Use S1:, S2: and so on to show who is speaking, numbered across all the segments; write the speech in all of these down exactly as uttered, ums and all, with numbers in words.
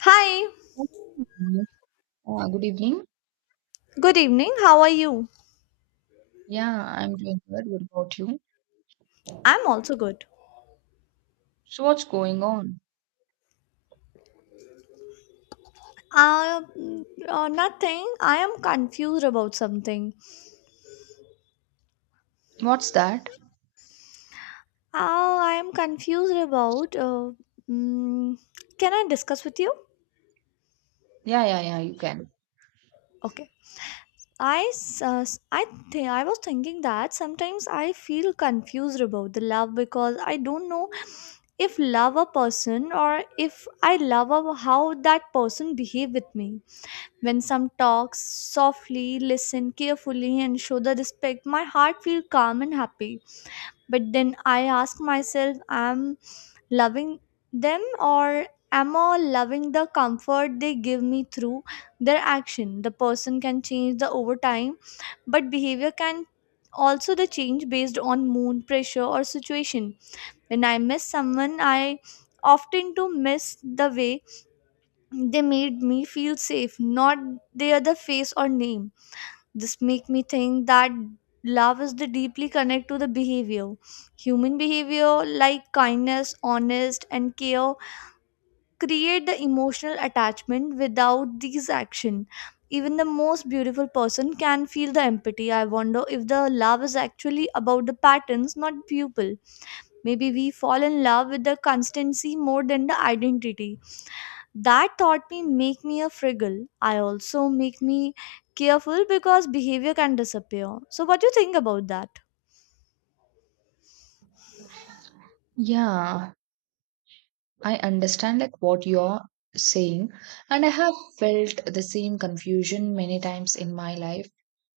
S1: Hi,
S2: Mhm. Uh, good evening.
S1: good evening. How are you?
S2: Yeah, I'm doing good. What about you?
S1: I'm also good.
S2: So, what's going on?
S1: Uh, mm, uh, nothing. I am confused about something.
S2: What's that?
S1: Uh, I am confused about. Uh, mm, can I discuss with you?
S2: Yeah, yeah, yeah, you can.
S1: Okay. I s- uh, s- I think I was thinking that sometimes I feel confused about the love because I don't know if love a person or if I love a, how that person behave with me. When some talks softly, listen carefully, and show the respect, my heart feels calm and happy. But then I ask myself, am loving them or am I loving the comfort they give me through their action? The person can change the over time, but behavior can also the change based on mood, pressure, or situation. When I miss someone, I often to miss the way they made me feel safe, not their the face or name. This make me think that love is the deeply connect to the behavior. Human behavior like kindness, honest and care create the emotional attachment without these action. Even the most beautiful person can feel the empathy. I wonder if the love is actually about the patterns, not people. Maybe we fall in love with the constancy more than the identity that thought me make me a friggle. I also make me careful because behavior can disappear, so what do you think about that?
S2: Yeah, I understand like what you're saying, and I have felt the same confusion many times in my life.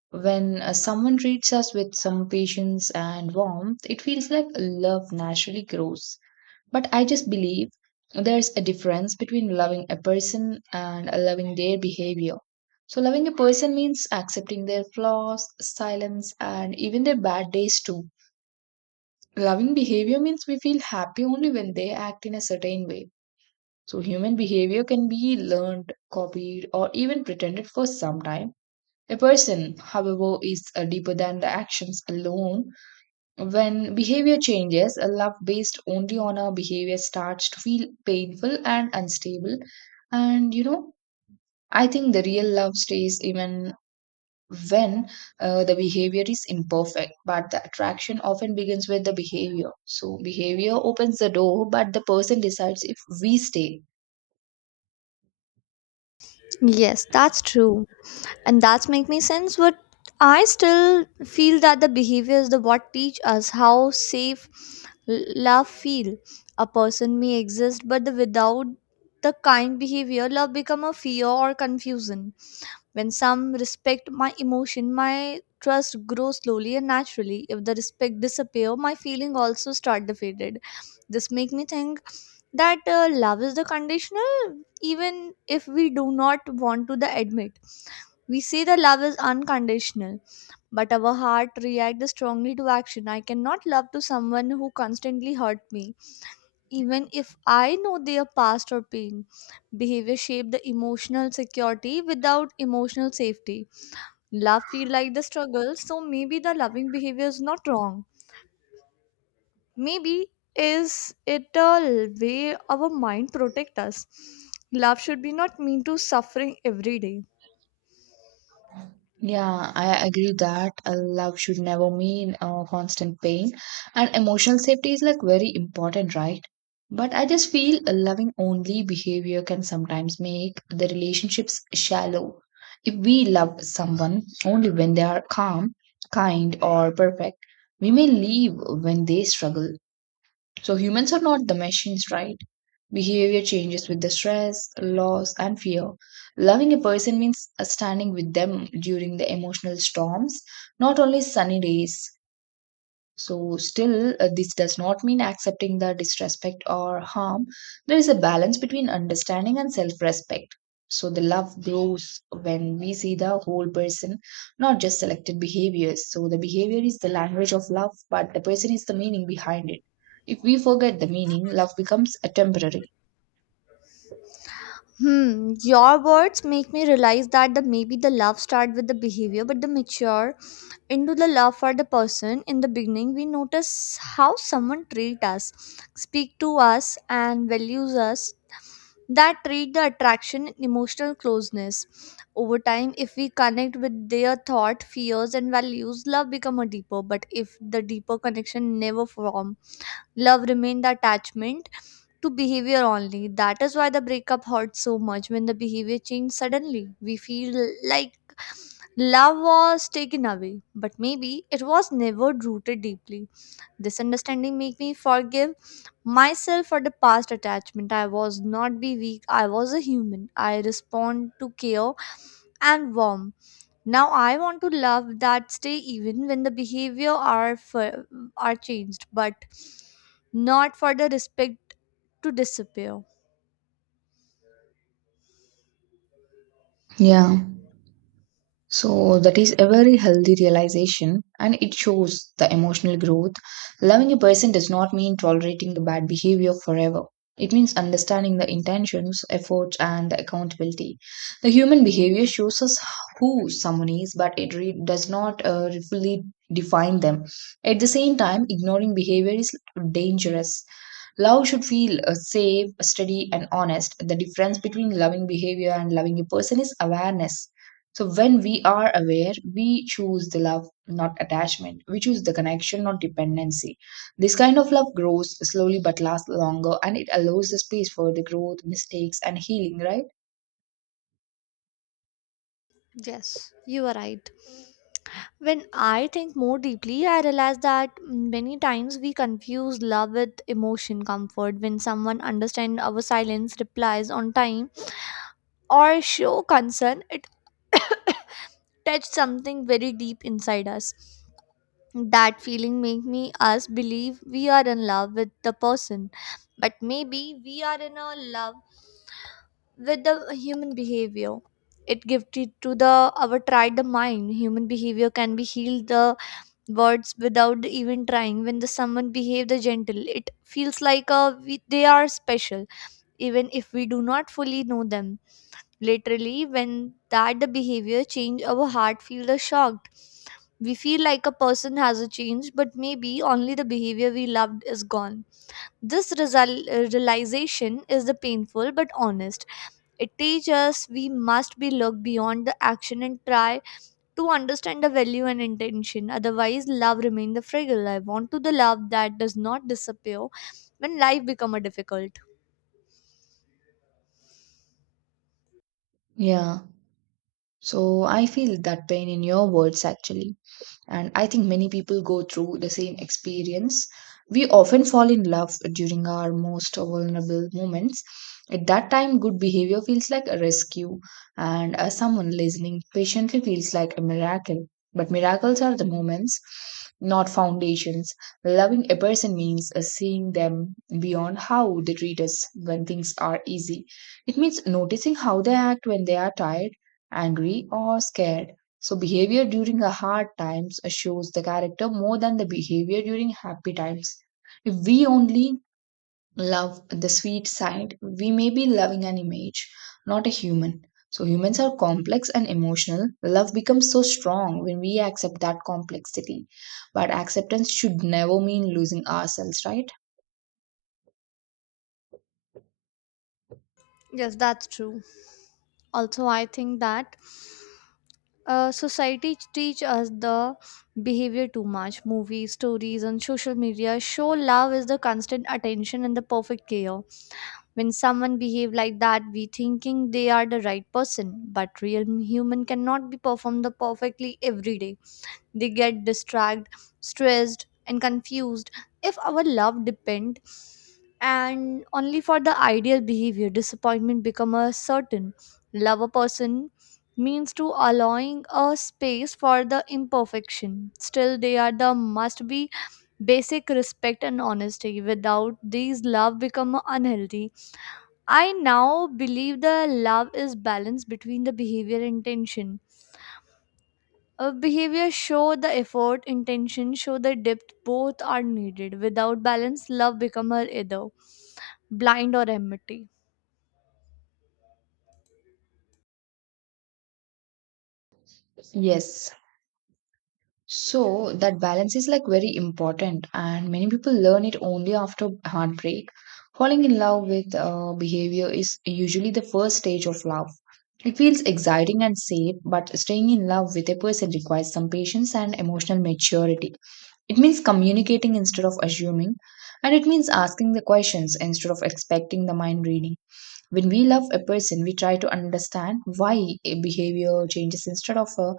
S2: When uh, someone treats us with some patience and warmth, it feels like love naturally grows. But I just believe there's a difference between loving a person and loving their behavior. So, loving a person means accepting their flaws, silence, and even their bad days too. Loving behavior means we feel happy only when they act in a certain way. So, human behavior can be learned, copied, or even pretended for some time. A person, however, is uh, deeper than the actions alone. When behavior changes, a love based only on our behavior starts to feel painful and unstable. And you know, I think the real love stays even when uh, the behavior is imperfect, but the attraction often begins with the behavior. So, behavior opens the door, but the person decides if we stay.
S1: Yes, that's true. And that's make me sense, but I still feel that the behavior is the what teach us how safe l- love feel. A person may exist but the without the kind behavior love become a fear or confusion. When some respect my emotion, my trust grows slowly and naturally. If the respect disappear, my feeling also start defeated. This make me think that uh, love is the conditional, even if we do not want to the admit. We say that love is unconditional, but our heart reacts strongly to action. I cannot love to someone who constantly hurt me, even if I know their past or pain. Behavior shape the emotional security without emotional safety. Love feel like the struggle, so maybe the loving behavior is not wrong. Maybe is it a way our mind protect us. Love should be not mean to suffering every day.
S2: Yeah, I agree that uh, love should never mean uh, constant pain, and emotional safety is like very important, right? But I just feel a loving only behavior can sometimes make the relationships shallow. If we love someone only when they are calm, kind, or perfect, we may leave when they struggle. So humans are not the machines, right? Behavior changes with the stress, loss, and fear. Loving a person means uh, standing with them during the emotional storms, not only sunny days. So, still, uh, this does not mean accepting the disrespect or harm. There is a balance between understanding and self respect. So, the love grows when we see the whole person, not just selected behaviors. So, the behavior is the language of love, but the person is the meaning behind it. If we forget the meaning, love becomes a temporary.
S1: Hmm, your words make me realize that the maybe the love start with the behavior, but the mature into the love for the person. In the beginning we notice how someone treats us, speak to us and values us, that treat the attraction and emotional closeness. Over time if we connect with their thought fears and values love become a deeper, but if the deeper connection never form, love remain the attachment to behavior only. That is why the breakup hurts so much. When the behavior change suddenly we feel like love was taken away, but maybe it was never rooted deeply. This understanding made me forgive myself for the past attachment. I was not be weak, I was a human. I respond to care and warmth. Now I want to love that stay even when the behavior are for, are changed, but not for the respect to disappear.
S2: Yeah. So that is a very healthy realization and it shows the emotional growth. Loving a person does not mean tolerating the bad behavior forever. It means understanding the intentions, efforts, and the accountability. The human behavior shows us who someone is, but it re- does not uh, fully define them. At the same time, ignoring behavior is dangerous. Love should feel uh, safe, steady, and honest. The difference between loving behavior and loving a person is awareness, so when we are aware, we choose the love, not attachment. We choose the connection, not dependency. This kind of love grows slowly but lasts longer, and it allows the space for the growth, mistakes, and healing, right?
S1: Yes, you are right. When I think more deeply, I realize that many times we confuse love with emotion comfort. When someone understands our silence, replies on time, or show concern, it touches something very deep inside us. That feeling make me us believe we are in love with the person, but maybe we are in a love with the human behavior. It gifted to the our tried the mind. Human behavior can be healed the words without even trying. When the someone behave the gentle it feels like uh, we, they are special, even if we do not fully know them literally. When that the behavior change our heart feel the shocked, we feel like a person has a change, but maybe only the behavior we loved is gone. This result, realization is the painful but honest. It teaches us we must be look beyond the action and try to understand the value and intention. Otherwise, love remains the fragile. I want to the love that does not disappear when life become a difficult.
S2: Yeah. So I feel that pain in your words actually. And I think many people go through the same experience. We often fall in love during our most vulnerable moments. At that time, good behavior feels like a rescue, and uh, someone listening patiently feels like a miracle. But miracles are the moments, not foundations. Loving a person means uh, seeing them beyond how they treat us when things are easy. It means noticing how they act when they are tired, angry, or scared. So behavior during a hard times shows the character more than the behavior during happy times. If we only love the sweet side, we may be loving an image, not a human. So humans are complex and emotional. Love becomes so strong when we accept that complexity. But acceptance should never mean losing ourselves, right?
S1: Yes, that's true. Also, I think that uh, society teach us the behavior too much. Movies, stories, and social media show love is the constant attention and the perfect care. When someone behave like that, we thinking they are the right person. But real human cannot be performed the perfectly every day. They get distracted, stressed, and confused. If our love depend and only for the ideal behavior, disappointment become a certain. Love a person means to allowing a space for the imperfection. Still, they are the must be basic respect and honesty. Without these, love become unhealthy. I now believe the love is balance between the behavior and intention. Uh, behavior show the effort, intention show the depth. Both are needed. Without balance, love become her either blind or empty.
S2: Yes. So that balance is like very important, and many people learn it only after heartbreak. Falling in love with uh, behavior is usually the first stage of love. It feels exciting and safe, but staying in love with a person requires some patience and emotional maturity. It means communicating instead of assuming, and it means asking the questions instead of expecting the mind reading. When we love a person, we try to understand why a behavior changes instead of uh,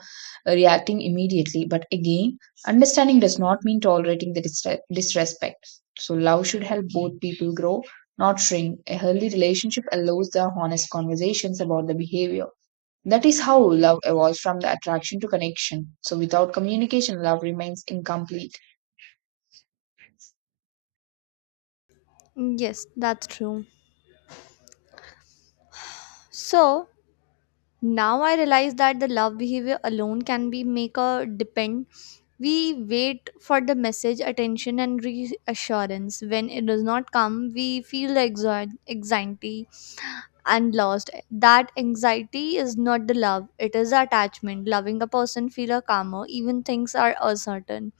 S2: reacting immediately. But again, understanding does not mean tolerating the disre- disrespect. So love should help both people grow, not shrink. A healthy relationship allows the honest conversations about the behavior. That is how love evolves from the attraction to connection. So without communication, love remains incomplete.
S1: Yes, that's true. So now I realize that the love behavior alone can be make a depend. We wait for the message, attention, and reassurance. When it does not come, we feel the exo- anxiety and lost. That anxiety is not the love, it is attachment. Loving a person feel a calmer, even things are uncertain.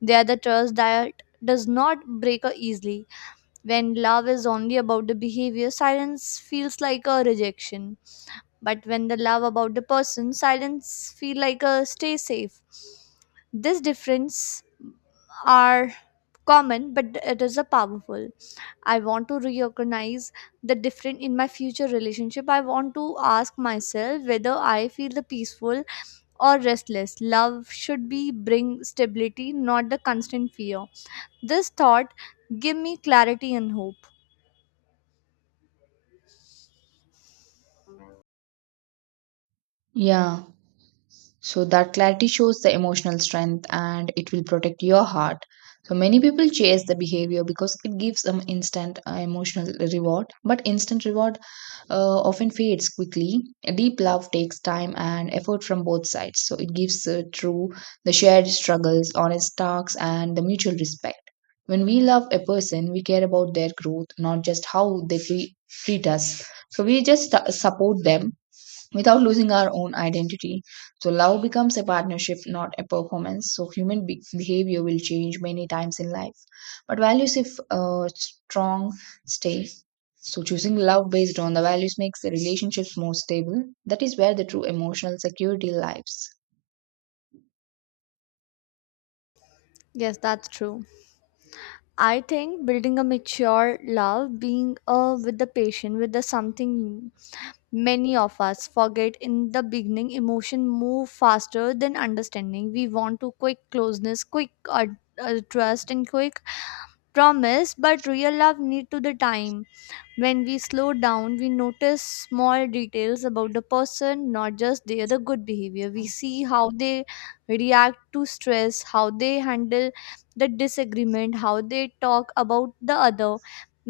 S1: They are the trust that does not break a easily. When love is only about the behavior, silence feels like a rejection. But when the love about the person, silence feel like a stay safe. This difference are common, but it is a powerful. I want to recognize the different in my future relationship. I want to ask myself whether I feel the peaceful or restless. Love should be bring stability, not the constant fear. This thought give me clarity and hope.
S2: Yeah. So that clarity shows the emotional strength and it will protect your heart. So many people chase the behavior because it gives them instant uh, emotional reward, but instant reward uh, often fades quickly. Deep love takes time and effort from both sides. So it gives uh, true the shared struggles, honest talks, and the mutual respect. When we love a person, we care about their growth, not just how they tre- treat us. So we just uh, support them without losing our own identity. So, love becomes a partnership, not a performance. So, human be- behavior will change many times in life. But values, if uh, strong, stay. So, choosing love based on the values makes the relationships more stable. That is where the true emotional security lies.
S1: Yes, that's true. I think building a mature love, being uh, with the patient, with the something. Many of us forget in the beginning emotion move faster than understanding. We want to quick closeness, quick uh, uh, trust and quick promise, but real love need to the time. When we slow down, we notice small details about the person, not just their the good behavior. We see how they react to stress, how they handle the disagreement, how they talk about the other.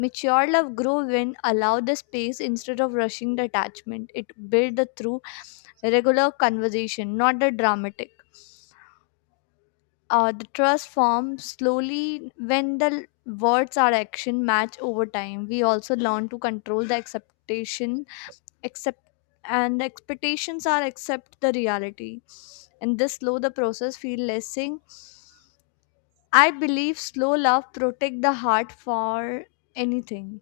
S1: Mature love grow when allow the space instead of rushing the attachment. It build the through regular conversation, not the dramatic. Uh, the trust forms slowly when the words or action match over time. We also learn to control the expectation, accept, and the expectations are accept the reality, and this slow the process feel lessing. I believe slow love protect the heart for anything.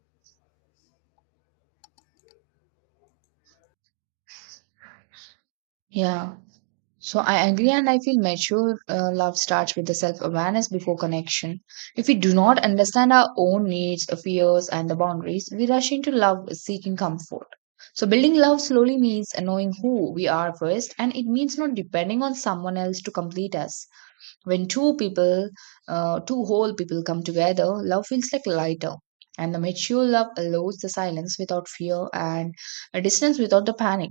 S2: Yeah. So I agree, and I feel mature uh, love starts with the self awareness before connection. If we do not understand our own needs, uh, fears, and the boundaries, we rush into love seeking comfort. So building love slowly means knowing who we are first, and it means not depending on someone else to complete us. When two people, uh, two whole people come together, love feels like lighter. And the mature love allows the silence without fear and a distance without the panic,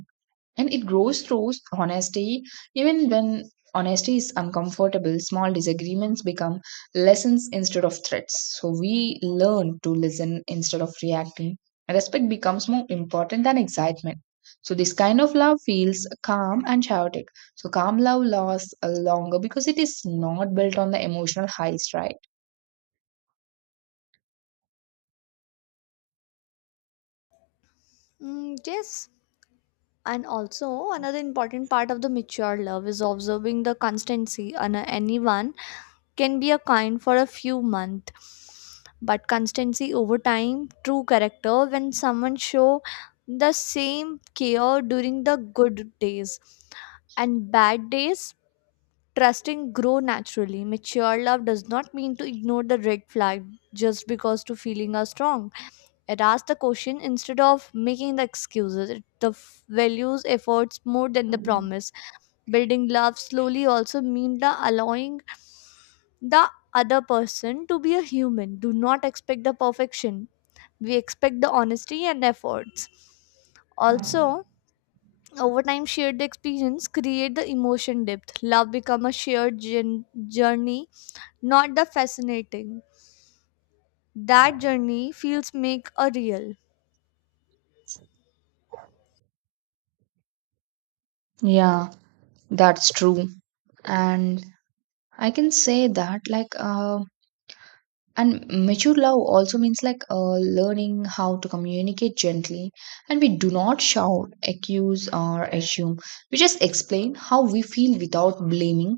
S2: and it grows through honesty even when honesty is uncomfortable. Small disagreements become lessons instead of threats, so we learn to listen instead of reacting. Respect becomes more important than excitement. So this kind of love feels calm and chaotic. So calm love lasts uh, longer because it is not built on the emotional highs, right?
S1: Mm, yes, and also another important part of the mature love is observing the constancy and uh, anyone can be a kind for a few months, but constancy over time true character. When someone show the same care during the good days and bad days, trusting grow naturally. Mature love does not mean to ignore the red flag just because two feelings are strong. It asks the question instead of making the excuses. It the f- values efforts more than the promise. Building love slowly also means the allowing the other person to be a human. Do not expect the perfection. We expect the honesty and efforts. Also, over time shared experience create the emotion depth. Love become a shared jour- journey, not the fascinating. That journey feels make a real.
S2: Yeah, that's true. And i can say that like um And mature love also means like uh, learning how to communicate gently, and we do not shout, accuse, or assume. We just explain how we feel without blaming.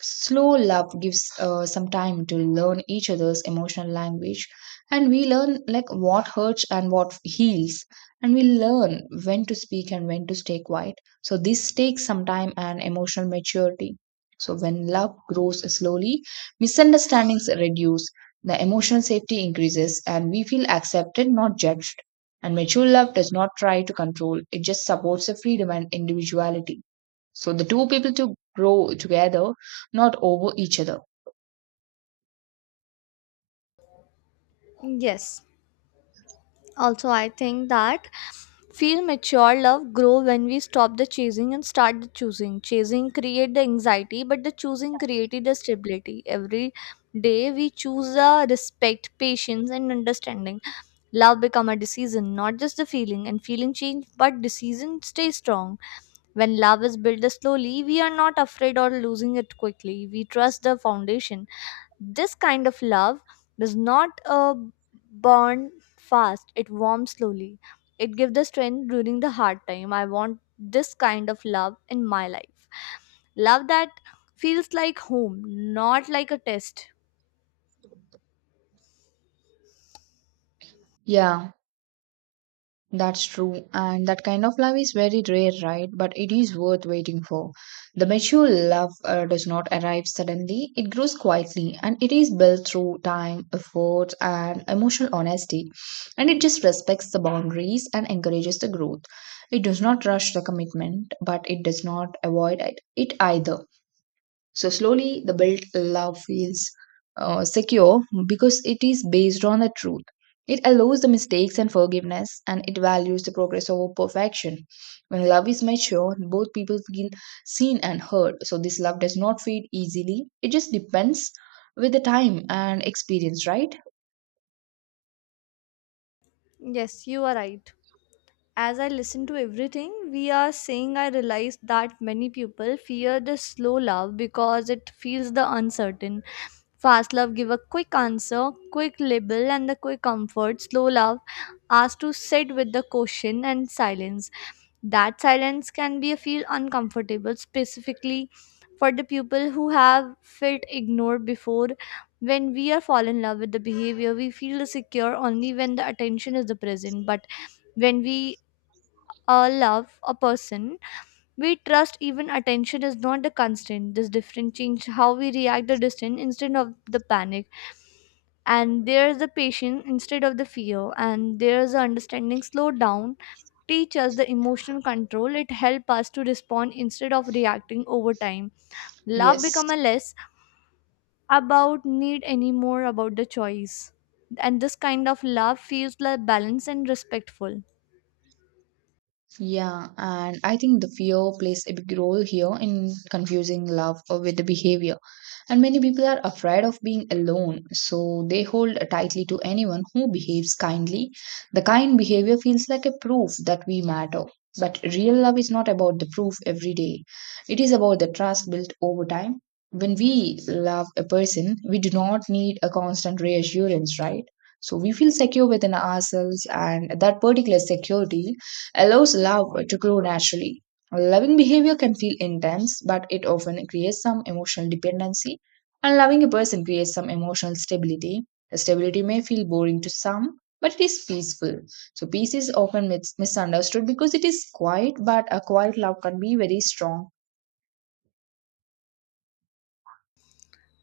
S2: Slow love gives uh, some time to learn each other's emotional language, and we learn like what hurts and what heals, and we learn when to speak and when to stay quiet. So, this takes some time and emotional maturity. So, when love grows slowly, misunderstandings reduce, the emotional safety increases, and we feel accepted, not judged. And mature love does not try to control, it just supports the freedom and individuality. So the two people to grow together, not over each other.
S1: Yes. Also, I think that feel mature love grow when we stop the chasing and start the choosing. Chasing create the anxiety, but the choosing created the stability. Every day we choose the respect, patience, and understanding. Love become a decision, not just the feeling, and feeling change, but decision stay strong. When love is built slowly, we are not afraid or losing it quickly. We trust the foundation. This kind of love does not uh, burn fast, it warms slowly. It gives the strength during the hard time. I want this kind of love in my life. Love that feels like home, not like a test.
S2: Yeah. That's true, and that kind of love is very rare, right? But it is worth waiting for. The mature love uh, does not arrive suddenly, it grows quietly, and it is built through time, effort, and emotional honesty. And it just respects the boundaries and encourages the growth. It does not rush the commitment, but it does not avoid it it either. So slowly, the built love feels uh, secure because it is based on the truth. It allows the mistakes and forgiveness, and it values the progress over perfection. When love is mature, both people feel seen and heard. So this love does not fade easily. It just depends with the time and experience, right?
S1: Yes, you are right. As I listen to everything we are saying, I realize that many people fear the slow love because it feels the uncertain. Fast love give a quick answer, quick label, and the quick comfort. Slow love asks to sit with the question and silence. That silence can be a feel uncomfortable, specifically for the people who have felt ignored before. When we are fall in love with the behavior, we feel secure only when the attention is the present. But when we uh, love a person, we trust even attention is not the constant. This difference change how we react the distance instead of the panic, and there's the patience instead of the fear, and there's the understanding. Slow down teach us the emotional control. It help us to respond instead of reacting over time. Love
S2: Yes.
S1: become a less about need anymore about the choice, and this kind of love feels like balanced and respectful.
S2: Yeah, and I think the fear plays a big role here in confusing love uh, with the behavior. And many people are afraid of being alone, so they hold tightly to anyone who behaves kindly. The kind behavior feels like a proof that we matter. But real love is not about the proof every day, it is about the trust built over time. When we love a person, we do not need a constant reassurance, right? So we feel secure within ourselves, and that particular security allows love to grow naturally. Loving behavior can feel intense, but it often creates some emotional dependency. And loving a person creates some emotional stability. The stability may feel boring to some, but it is peaceful. So, peace is often mis- misunderstood because it is quiet, but a quiet love can be very strong.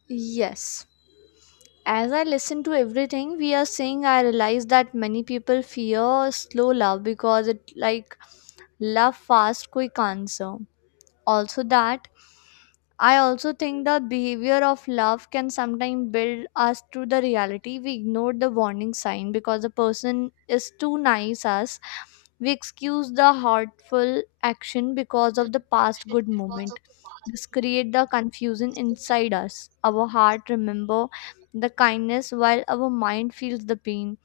S1: Yes. As I listen to everything we are saying, I realize that many people fear slow love because it like love fast quick answer. Also that I also think the behavior of love can sometimes build us to the reality. We ignore the warning sign because the person is too nice us. We excuse the hurtful action because of the past good moment. This create the confusion inside us. Our heart remember the kindness while our mind feels the pain.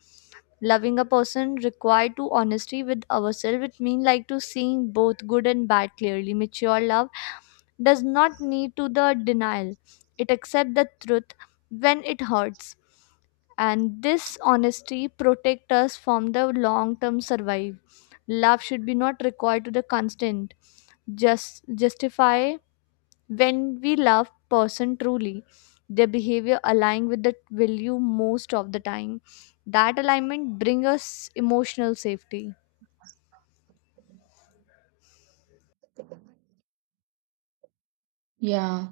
S1: Loving a person require to honesty with ourselves. It mean like to seeing both good and bad clearly. Mature love does not need to the denial. It accepts the truth when it hurts. And this honesty protects us from the long term survive. Love should be not required to the constant. Just justify when we love person truly. Their behavior align with the value most of the time. That alignment bring us emotional safety.
S2: Yeah.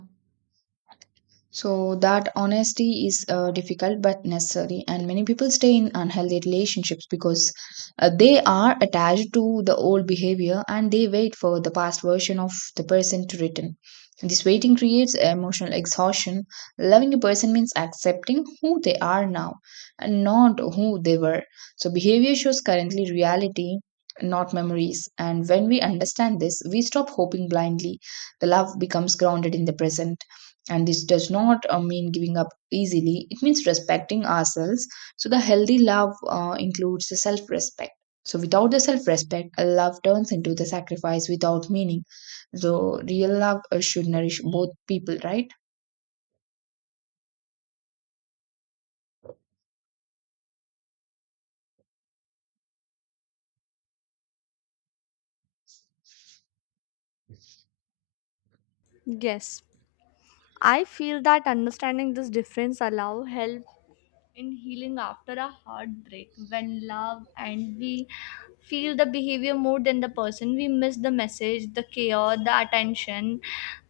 S2: So that honesty is uh, difficult but necessary, and many people stay in unhealthy relationships because uh, they are attached to the old behavior and they wait for the past version of the person to return. This waiting creates emotional exhaustion. Loving a person means accepting who they are now and not who they were. So behavior shows currently reality, not memories. And when we understand this, we stop hoping blindly. The love becomes grounded in the present, and this does not uh, mean giving up easily. It means respecting ourselves. So the healthy love uh, includes the self respect. So without the self respect, love turns into the sacrifice without meaning. So real love uh, should nourish both people, right?
S1: Yes, I feel that understanding this difference allow help in healing after a heartbreak. When love and we feel the behavior more than the person, we miss the message, the care, the attention.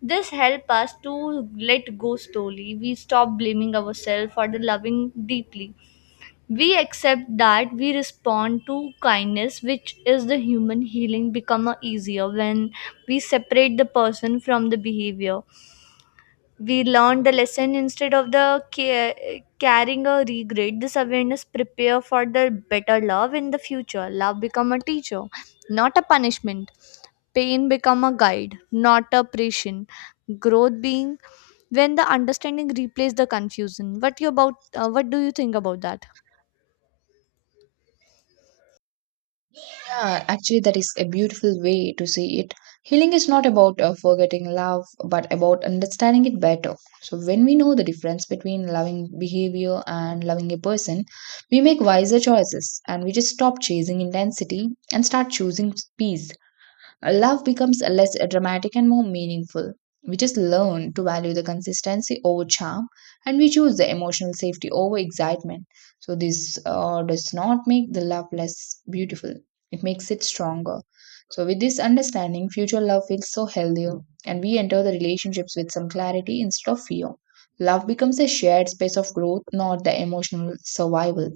S1: This help us to let go slowly. We stop blaming ourselves for the loving deeply. We accept that we respond to kindness, which is the human. Healing become a easier when we separate the person from the behavior. We learned the lesson instead of the ca- carrying a regret. This awareness prepare for the better love in the future. Love become a teacher, not a punishment. Pain become a guide, not a prison. Growth being when the understanding replace the confusion. What you about uh, what do you think about that?
S2: Yeah, actually, that is a beautiful way to see it. Healing is not about uh, forgetting love, but about understanding it better. So, when we know the difference between loving behavior and loving a person, we make wiser choices, and we just stop chasing intensity and start choosing peace. Love becomes less dramatic and more meaningful. We just learn to value the consistency over charm, and we choose the emotional safety over excitement. So, this uh, does not make the love less beautiful, it makes it stronger. So, with this understanding, future love feels so healthier, and we enter the relationships with some clarity instead of fear. Love becomes a shared space of growth, not the emotional survival.